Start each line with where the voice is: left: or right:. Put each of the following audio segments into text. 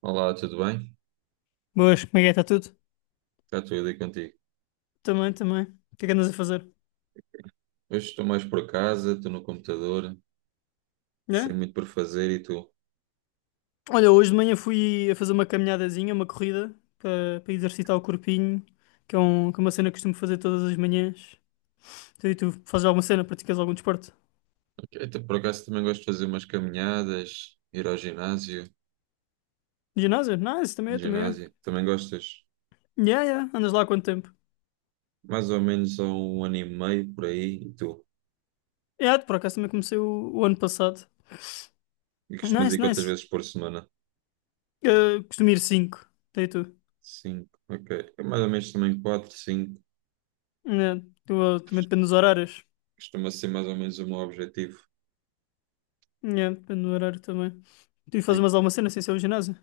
right: Olá, tudo bem?
left: Boas, como é que é? Está tudo?
right: Está tudo aí contigo.
left: Também, também. O que é que andas a fazer?
right: Hoje estou mais por casa, estou no computador, sem
left: Né?
right: muito por fazer e tu?
left: Olha, hoje de manhã fui a fazer uma caminhadazinha, uma corrida, para exercitar o corpinho, que é uma cena que costumo fazer todas as manhãs. E tu fazes alguma cena, praticas algum desporto?
right: Ok, então, por acaso também gosto de fazer umas caminhadas, ir ao ginásio,
left: Ginásio? Nice, também eu, também eu.
right: ginásio. Também gostas?
left: Yeah, yeah, andas lá há quanto tempo?
right: Mais ou menos há um ano e meio por aí e tu?
left: Yeah, por acaso também comecei o ano passado.
right: E costumas
left: Nice,
right: ir quantas
left: nice.
right: vezes por semana?
left: Costumo ir 5, tu e tu.
right: Cinco, ok. É mais ou menos também quatro, cinco.
left: Yeah, também depende dos horários.
right: Costuma ser mais ou menos o meu objetivo.
left: Yeah, depende do horário também. Tu fazes
right: E,
left: mais alguma cena sem ser o ginásio?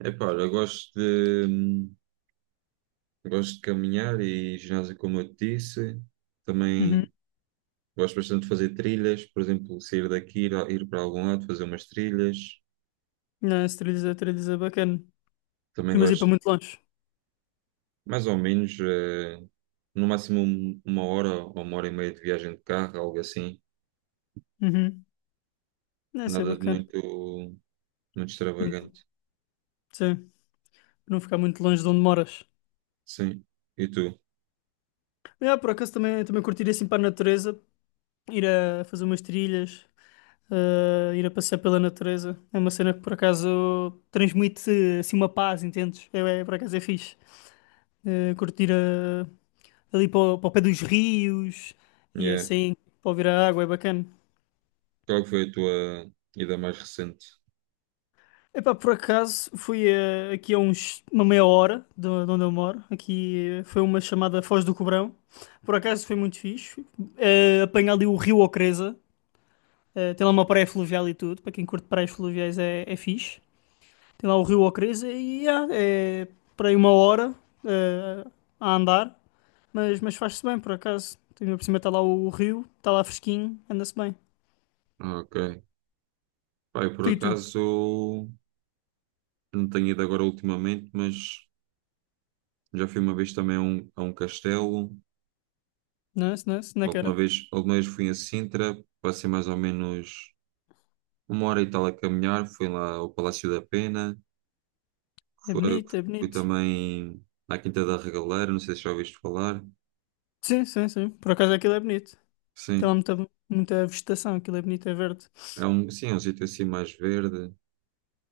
right: epá, olha, eu gosto de caminhar e ginásio como eu te disse.
left: Uhum.
right: Também gosto bastante de fazer trilhas, por exemplo, sair daqui, ir, ir para algum lado, fazer umas trilhas.
left: Não, esse 3 é 3 é bacana.
right: Também
left: Costumas ir para
right: gosto,
left: muito longe.
right: mais ou menos, no máximo uma hora ou uma hora e meia de viagem de carro, algo assim.
left: Uhum. Não, isso é
right: Nada de
left: bacana.
right: muito, muito
left: Muito-
right: extravagante.
left: Sim, não ficar muito longe de onde moras.
right: Sim. E tu?
left: Mas, por acaso também curtir ir assim para a natureza, ir a fazer umas trilhas, ir a passear pela natureza. É uma cena que por acaso transmite assim uma paz, entendes? É, por acaso é fixe. Ah, curtir ali para o pé dos rios e
right: Yeah.
left: assim, para ouvir a água, é bacana.
right: Qual que foi a tua ida mais recente?
left: Epá, por acaso fui aqui uma meia hora de onde eu moro. Aqui foi uma chamada Foz do Cobrão. Por acaso foi muito fixe. Apanhei ali o Rio Ocreza. Tem lá uma praia fluvial e tudo. Para quem curte praias fluviais é fixe. Tem lá o Rio Ocreza e é para aí uma hora eh, a andar. Mas faz-se bem, por acaso. Tem por cima, está lá o rio, está lá fresquinho, anda-se bem.
right: Ah, ok. Pá, eu por
left: Tu e tu.
right: acaso não tenho ido agora ultimamente, mas já fui uma vez também a um castelo.
left: Não é? Não é? Não é que era?
right: A última vez fui a Sintra, passei mais ou menos uma hora e tal a caminhar, fui lá ao Palácio da Pena,
left: É
right: fui,
left: bonito, é
right: fui
left: bonito.
right: também à Quinta da Regaleira, não sei se já ouviste falar.
left: Sim, sim, sim. Por acaso aquilo é bonito. Tem lá
right: Sim,
left: muita, muita vegetação, aquilo é bonito, é verde.
right: sim, é um sítio assim mais verde,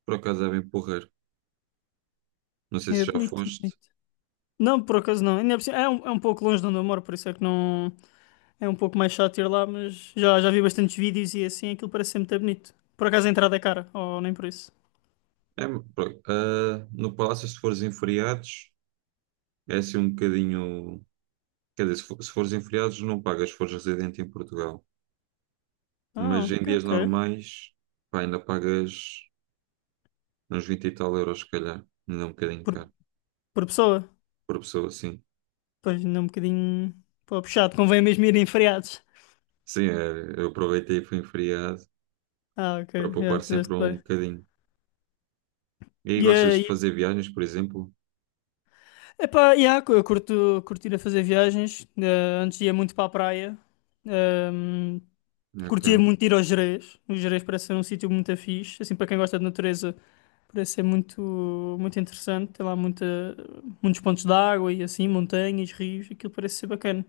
right: por acaso é bem porreiro, não sei se
left: É
right: já
left: bonito, é
right: foste.
left: bonito. Não, por acaso não. Ainda por cima- é um pouco longe de onde eu moro, por isso é que não. É um pouco mais chato ir lá, mas já vi bastantes vídeos e assim, aquilo parece ser muito bonito. Por acaso a entrada é cara, ou nem por isso.
right: É, no Palácio, se fores em feriados, é assim um bocadinho, quer dizer, se fores em feriados não pagas, se fores residente em Portugal,
left: Ah,
right: mas em
left: ok,
right: dias
left: ok.
right: normais, pá, ainda pagas uns 20 e tal euros, se calhar, ainda é um bocadinho
left: Por,
right: caro,
left: por pessoa?
right: por pessoa, assim.
left: Pois ainda é um bocadinho. Pô, puxado, convém mesmo ir em feriados.
right: Sim, eu aproveitei e fui em feriado
left: Ah, ok,
right: para
left: já
right: poupar sempre
left: fizeste
right: um
left: bem.
right: bocadinho. E aí gostas
left: Yeah,
right: de
left: yeah.
right: fazer viagens, por exemplo?
left: Epá, yeah, eu curto ir a fazer viagens. Antes ia muito para a praia. Ehm, Curtia
right: Ok.
left: muito ir aos Gerês. Os Gerês parece ser um sítio muito fixe. Assim, para quem gosta de natureza, parece ser muito, muito interessante. Tem lá muitos pontos de água e assim, montanhas, rios. Aquilo parece ser bacana.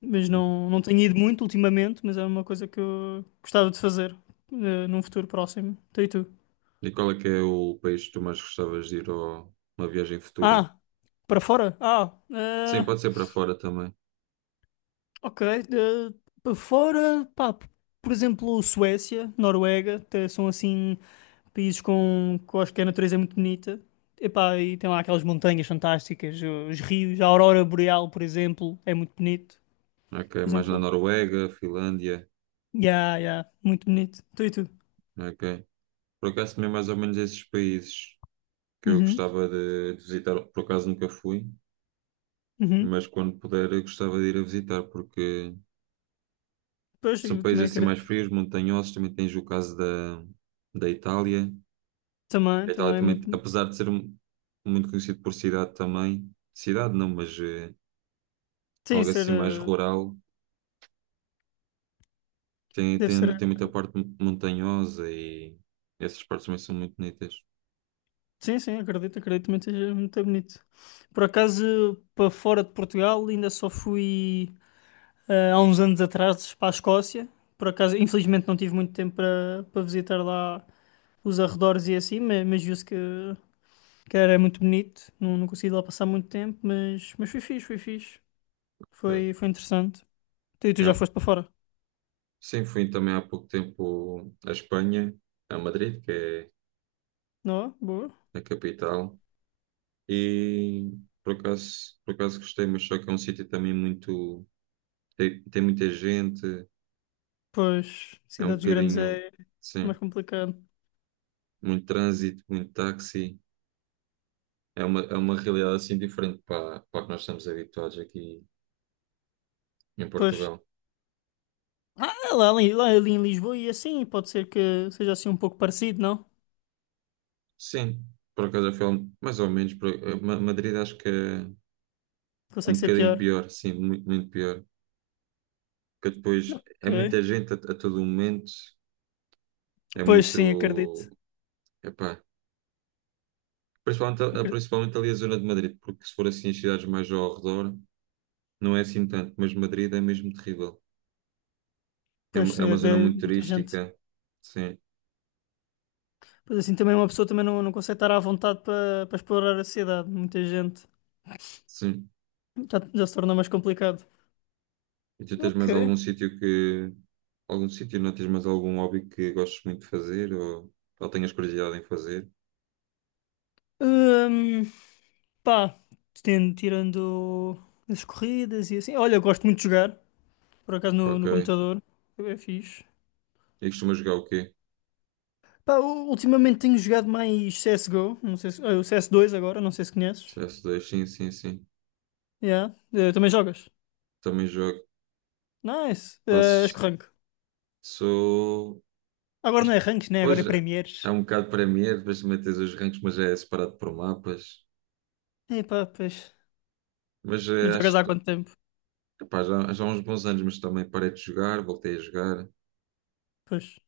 left: Mas não tenho ido muito ultimamente, mas é uma coisa que eu gostava de fazer num futuro próximo. Então, e tu?
right: E qual é que é o país que tu mais gostavas de ir a uma viagem futura?
left: Ah, para fora?
right: Sim, pode ser para fora também.
left: Ok. eh, Para fora, pá, por exemplo, Suécia, Noruega, até são assim. Países que eu acho que a natureza é muito bonita. Epá, e tem lá aquelas montanhas fantásticas, os rios, a aurora boreal, por exemplo, é muito bonito.
right: Ok.
left: Por
right: Mais na
left: exemplo,
right: Noruega, Finlândia.
left: yeah, yeah, muito bonito. Tu e tu?
right: Ok. Por acaso também mais ou menos esses países que eu
left: Uhum,
right: gostava de visitar. Por acaso nunca fui,
left: uhum.
right: mas quando puder eu gostava de ir a visitar porque
left: Pois,
right: são
left: eu também
right: países assim mais
left: acredito.
right: frios, montanhosos. Também tens o caso da, da Itália.
left: Também,
right: A Itália
left: também é
right: também,
left: muito.
right: apesar de ser muito conhecido por cidade também, cidade não, mas
left: Sim,
right: algo assim mais rural,
left: deve ser.
right: tem muita parte montanhosa e essas partes também são muito bonitas.
left: Sim, sim, acredito também que seja muito bonito. Por acaso, para fora de Portugal, ainda só fui há uns anos atrás para a Escócia. Por acaso, infelizmente, não tive muito tempo para visitar lá os arredores e assim, mas, viu-se que era muito bonito. Não consegui lá passar muito tempo, mas foi fixe, foi fixe. Foi,
right: É.
left: foi interessante. Tu
right: É,
left: já
right: um,
left: foste para fora?
right: sim, fui também há pouco tempo à Espanha, a Madrid, que
left: Não? É? Boa.
right: é a capital, e por acaso gostei, mas só que é um sítio também muito. Tem, tem muita gente,
left: Pois,
right: é um
left: cidades grandes
right: bocadinho,
left: é
right: sim,
left: mais complicado.
right: muito trânsito, muito táxi. É uma realidade assim diferente para, para a que nós estamos habituados aqui em
left: Pois,
right: Portugal.
left: lá ali em Lisboa e assim, pode ser que seja assim um pouco parecido, não?
right: Sim, por acaso já foi mais ou menos. Por, Madrid acho que é
left: Consegue
right: um
left: ser
right: bocadinho
left: pior.
right: pior, sim, muito, muito pior. Porque depois é
left: Ok.
right: muita gente a todo momento, é
left: Pois sim, acredito.
right: muito. Epá, principalmente,
left: Acre-
right: principalmente ali a zona de Madrid, porque se for assim as cidades mais ao redor, não é assim tanto, mas Madrid é mesmo terrível. É,
left: Pois
right: é
left: sim,
right: uma
left: é
right: zona
left: de
right: muito
left: muita gente.
right: turística, sim,
left: Pois assim, também uma pessoa também não consegue estar à vontade para explorar a cidade. Muita gente.
right: sim.
left: Já se tornou mais complicado.
right: E tu tens
left: Ok.
right: mais algum sítio que. Algum sítio, não tens mais algum hobby que gostes muito de fazer ou tenhas curiosidade em fazer?
left: Hum, Pá, tirando as corridas e assim. Olha, eu gosto muito de jogar, por acaso no
right: Ok.
left: computador. É fixe.
right: E costumas jogar o quê?
left: Pá, ultimamente tenho jogado mais CSGO, não sei se, o CS2 agora, não sei se conheces.
right: CS2, sim, sim, sim.
left: Yeah. Também jogas?
right: Também jogo.
left: Nice. És
right: Passo.
left: que rank?
right: Sou.
left: Agora não é
right: Acho que.
left: ranks, né? Agora é
right: Pois é, é
left: Premiers.
right: um bocado Premier, depois também tens os ranks, mas é separado por mapas.
left: E pois.
right: Mas
left: Mas jogas
right: acho.
left: há
right: Que-
left: quanto tempo?
right: Epá, já, já há uns bons anos, mas também parei de jogar, voltei a jogar.
left: Pois.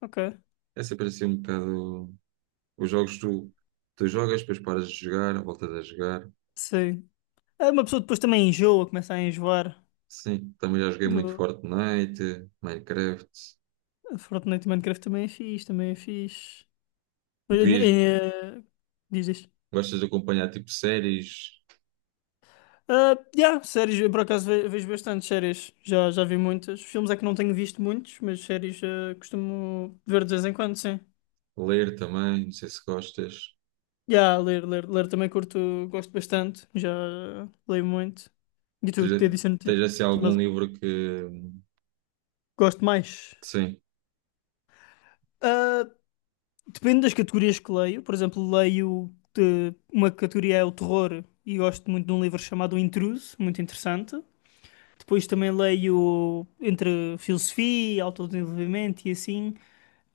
left: Ok.
right: É sempre assim um bocado. Os jogos tu, tu jogas, depois paras de jogar, voltas a jogar.
left: Sim. Ah, uma pessoa depois também enjoa, começa a enjoar.
right: Sim, também já joguei muito Fortnite, Minecraft.
left: Fortnite e Minecraft também é fixe, também é fixe.
right: Vi,
left: Eh, eh, Diz isto.
right: gostas de acompanhar tipo séries,
left: Ah, yeah, séries, eu por acaso vejo bastante séries, já vi muitas. Filmes é que não tenho visto muitos, mas séries costumo ver de vez em quando, sim.
right: ler também, não sei se gostas.
left: Yeah, ler também curto, gosto bastante, já leio muito. E tu, te
right: Tens,
left: disse,
right: tens assim algum
left: mas
right: livro que.
left: gosto mais.
right: Sim,
left: Ah, depende das categorias que leio, por exemplo, uma categoria é o terror e gosto muito de um livro chamado O Intruso, muito interessante. Depois também leio entre filosofia, autodesenvolvimento e assim.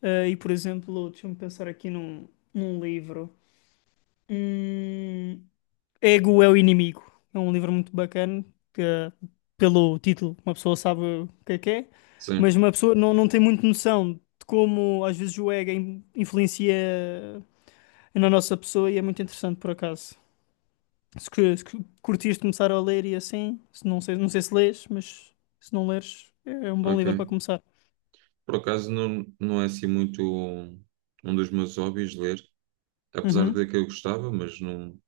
left: Ah, e, por exemplo, deixa-me pensar aqui num livro. Hum, Ego é o Inimigo. É um livro muito bacana, que pelo título uma pessoa sabe o que é,
right: sim,
left: mas uma pessoa não tem muito noção de como às vezes o ego influencia na nossa pessoa e é muito interessante por acaso. Se curtires começar a ler e assim, se não sei, não sei se lês, mas se não leres, é um bom
right: ok.
left: livro para começar.
right: Por acaso não, não é assim muito um, um dos meus hobbies ler, apesar
left: Uhum.
right: de que eu gostava, mas não,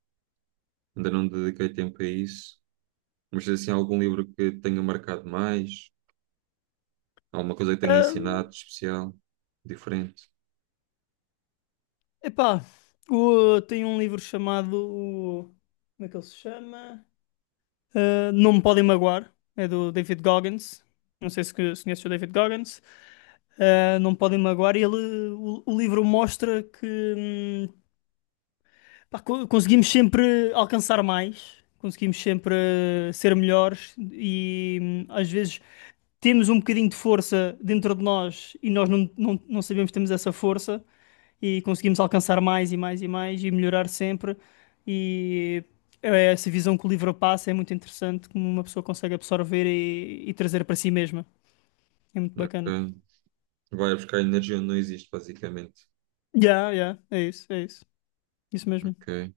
right: ainda não dediquei tempo a isso. Mas tens assim algum livro que tenha marcado mais, alguma coisa que tenha
left: Ahm,
right: ensinado de especial, diferente.
left: Epá, tem um livro chamado. Como é que ele se chama? Ah, Não Me Podem Magoar. É do David Goggins. Não sei se conheces o David Goggins. Ah, Não Me Podem Magoar. E ele, o livro mostra que. hum, Pá, conseguimos sempre alcançar mais, conseguimos sempre ser melhores e às vezes temos um bocadinho de força dentro de nós e nós não sabemos que temos essa força e conseguimos alcançar mais e mais e mais e melhorar sempre. E essa visão que o livro passa é muito interessante, como uma pessoa consegue absorver e trazer para si mesma. É muito bacana.
right: Ok? Vai buscar energia onde não existe, basicamente.
left: Yeah, yeah, é isso, é isso. Isso mesmo.
right: Ok.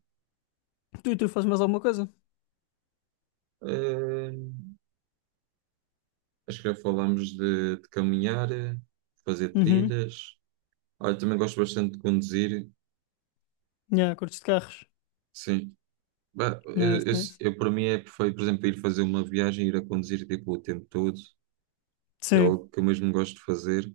left: Tu e tu fazes mais alguma coisa?
right: Eh, Acho que já falámos de caminhar, fazer
left: Uhum.
right: trilhas. Olha, também gosto bastante de conduzir.
left: Yeah, curtes de carros.
right: Sim. Bah,
left: Nice, nice.
right: eu, para mim é perfeito, por exemplo, ir fazer uma viagem, ir a conduzir tipo, o tempo todo. É
left: Sim,
right: algo que eu mesmo gosto de fazer.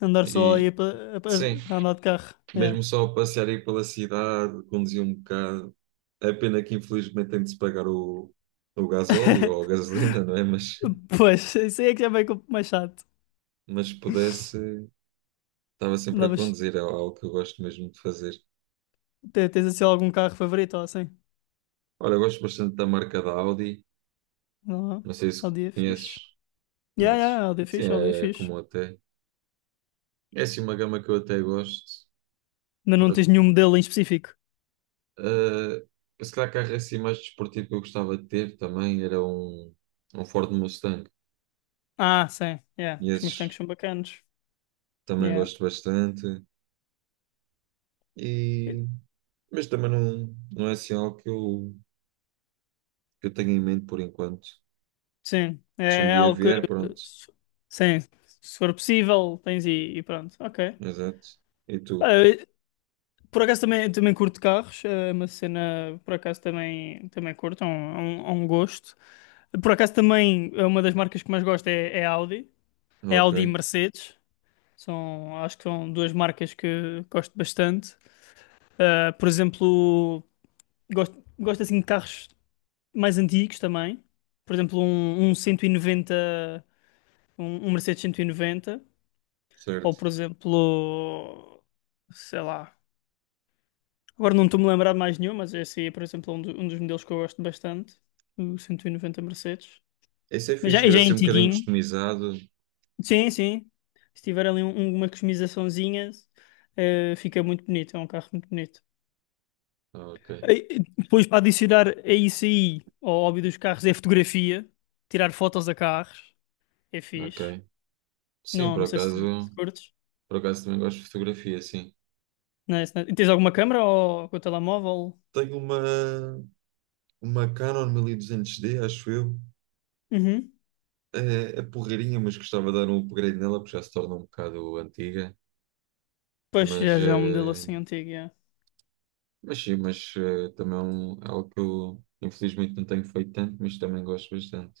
left: andar só
right: E
left: aí pa-
right: sim,
left: a, a andar de carro. Yeah.
right: mesmo só passear aí pela cidade, conduzir um bocado. É pena que infelizmente tem de se pagar o gasóleo ou a gasolina, não é?
left: Pois, isso aí é que já vem mais chato.
right: Mas se pudesse. Estava sempre a
left: Andavas,
right: conduzir, é algo que eu gosto mesmo de fazer.
left: tens assim algum carro favorito ou assim?
right: Olha, eu gosto bastante da marca da Audi,
left: Não,
right: não sei se
left: Audi é
right: conheces,
left: fixe. Yeah, yeah,
right: conheces.
left: Audi é
right: Sim,
left: fixe, Audi é
right: é, é
left: fixe.
right: comum até. É assim uma gama que eu até gosto.
left: Mas não tens
right: Pronto,
left: nenhum modelo em específico.
right: se calhar carro assim mais desportivo que eu gostava de ter também era um, um Ford Mustang.
left: Ah, sim, yeah.
right: E
left: Os Mustangs
right: esses
left: são bacanos.
right: também
left: Yeah.
right: gosto bastante. E, mas também não, não é assim algo que eu tenho em mente por enquanto.
left: Sim, é
right: Se um
left: é
right: dia
left: algo que,
right: vier, pronto.
left: se- sim, se for possível, tens e pronto. Ok.
right: Exato. E tu?
left: Por acaso também curto carros, é uma cena, por acaso também curto, é um gosto. Por acaso também, é uma das marcas que mais gosto é Audi, é
right: Ok,
left: Audi e Mercedes, acho que são duas marcas que gosto bastante. Ah, por exemplo, gosto assim de carros mais antigos também, por exemplo um 190, um Mercedes 190 ou
right: certo.
left: por exemplo, sei lá, agora não estou-me a lembrar de mais nenhum, mas esse aí é, por exemplo, um dos modelos que eu gosto bastante, o 190 Mercedes.
right: Esse é
left: Mas
right: fixe,
left: já,
right: ver
left: já é
right: assim um bocadinho
left: antiguinho.
right: customizado.
left: Sim, sim. Se tiver ali uma customizaçãozinha, fica muito bonito, é um carro muito bonito.
right: Ah, ok,
left: E- Depois, para adicionar a isso aí, ao hobby dos carros, é fotografia. Tirar fotos a carros, é fixe.
right: ok. Sim,
left: Não, não sei se, se curtes.
right: por acaso também gosto de fotografia, sim.
left: Não é, se não- é? E tens alguma câmera ou com o telemóvel?
right: Tenho uma Canon 1200D acho eu.
left: Uhum.
right: É, é porreirinha, mas gostava de dar um upgrade nela, porque já se torna um bocado antiga.
left: Pois
right: Mas,
left: já é um modelo assim antigo, já.
right: mas sim, mas também é é algo que eu infelizmente não tenho feito tanto, mas também gosto bastante.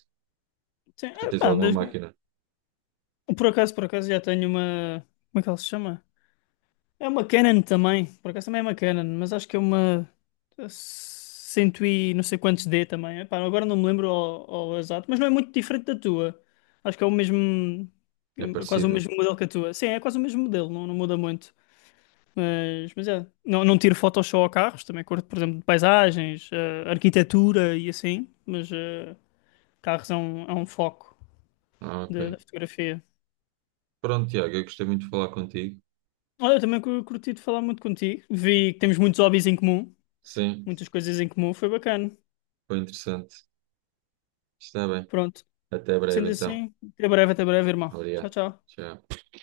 left: Sim,
right: Tu tens
left: pá,
right: alguma máquina?
left: Por acaso já tenho uma. Como é que ela se chama? É uma Canon também. Por acaso também é uma Canon, mas acho que é uma. Cento e não sei quantos D também. Epá, agora não me lembro ao exato, mas não é muito diferente da tua. Acho que é o mesmo.
right: É
left: É quase o
right: parecido?
left: mesmo modelo que a tua. Sim, é quase o mesmo modelo, não, não muda muito. Mas é. Não, não tiro fotos só a carros, também curto, por exemplo, de paisagens, arquitetura e assim. Mas carros é um foco
right: Ah, ok.
left: da fotografia.
right: Pronto, Tiago, eu gostei muito de falar contigo.
left: Olha, eu também curti de falar muito contigo. Vi que temos muitos hobbies em comum,
right: Sim,
left: muitas coisas em comum, foi bacana.
right: foi interessante. Está bem.
left: Pronto,
right: Até breve,
left: sendo
right: então.
left: assim, até breve, irmão. Tchau,
right: Obrigado.
left: tchau.
right: Tchau.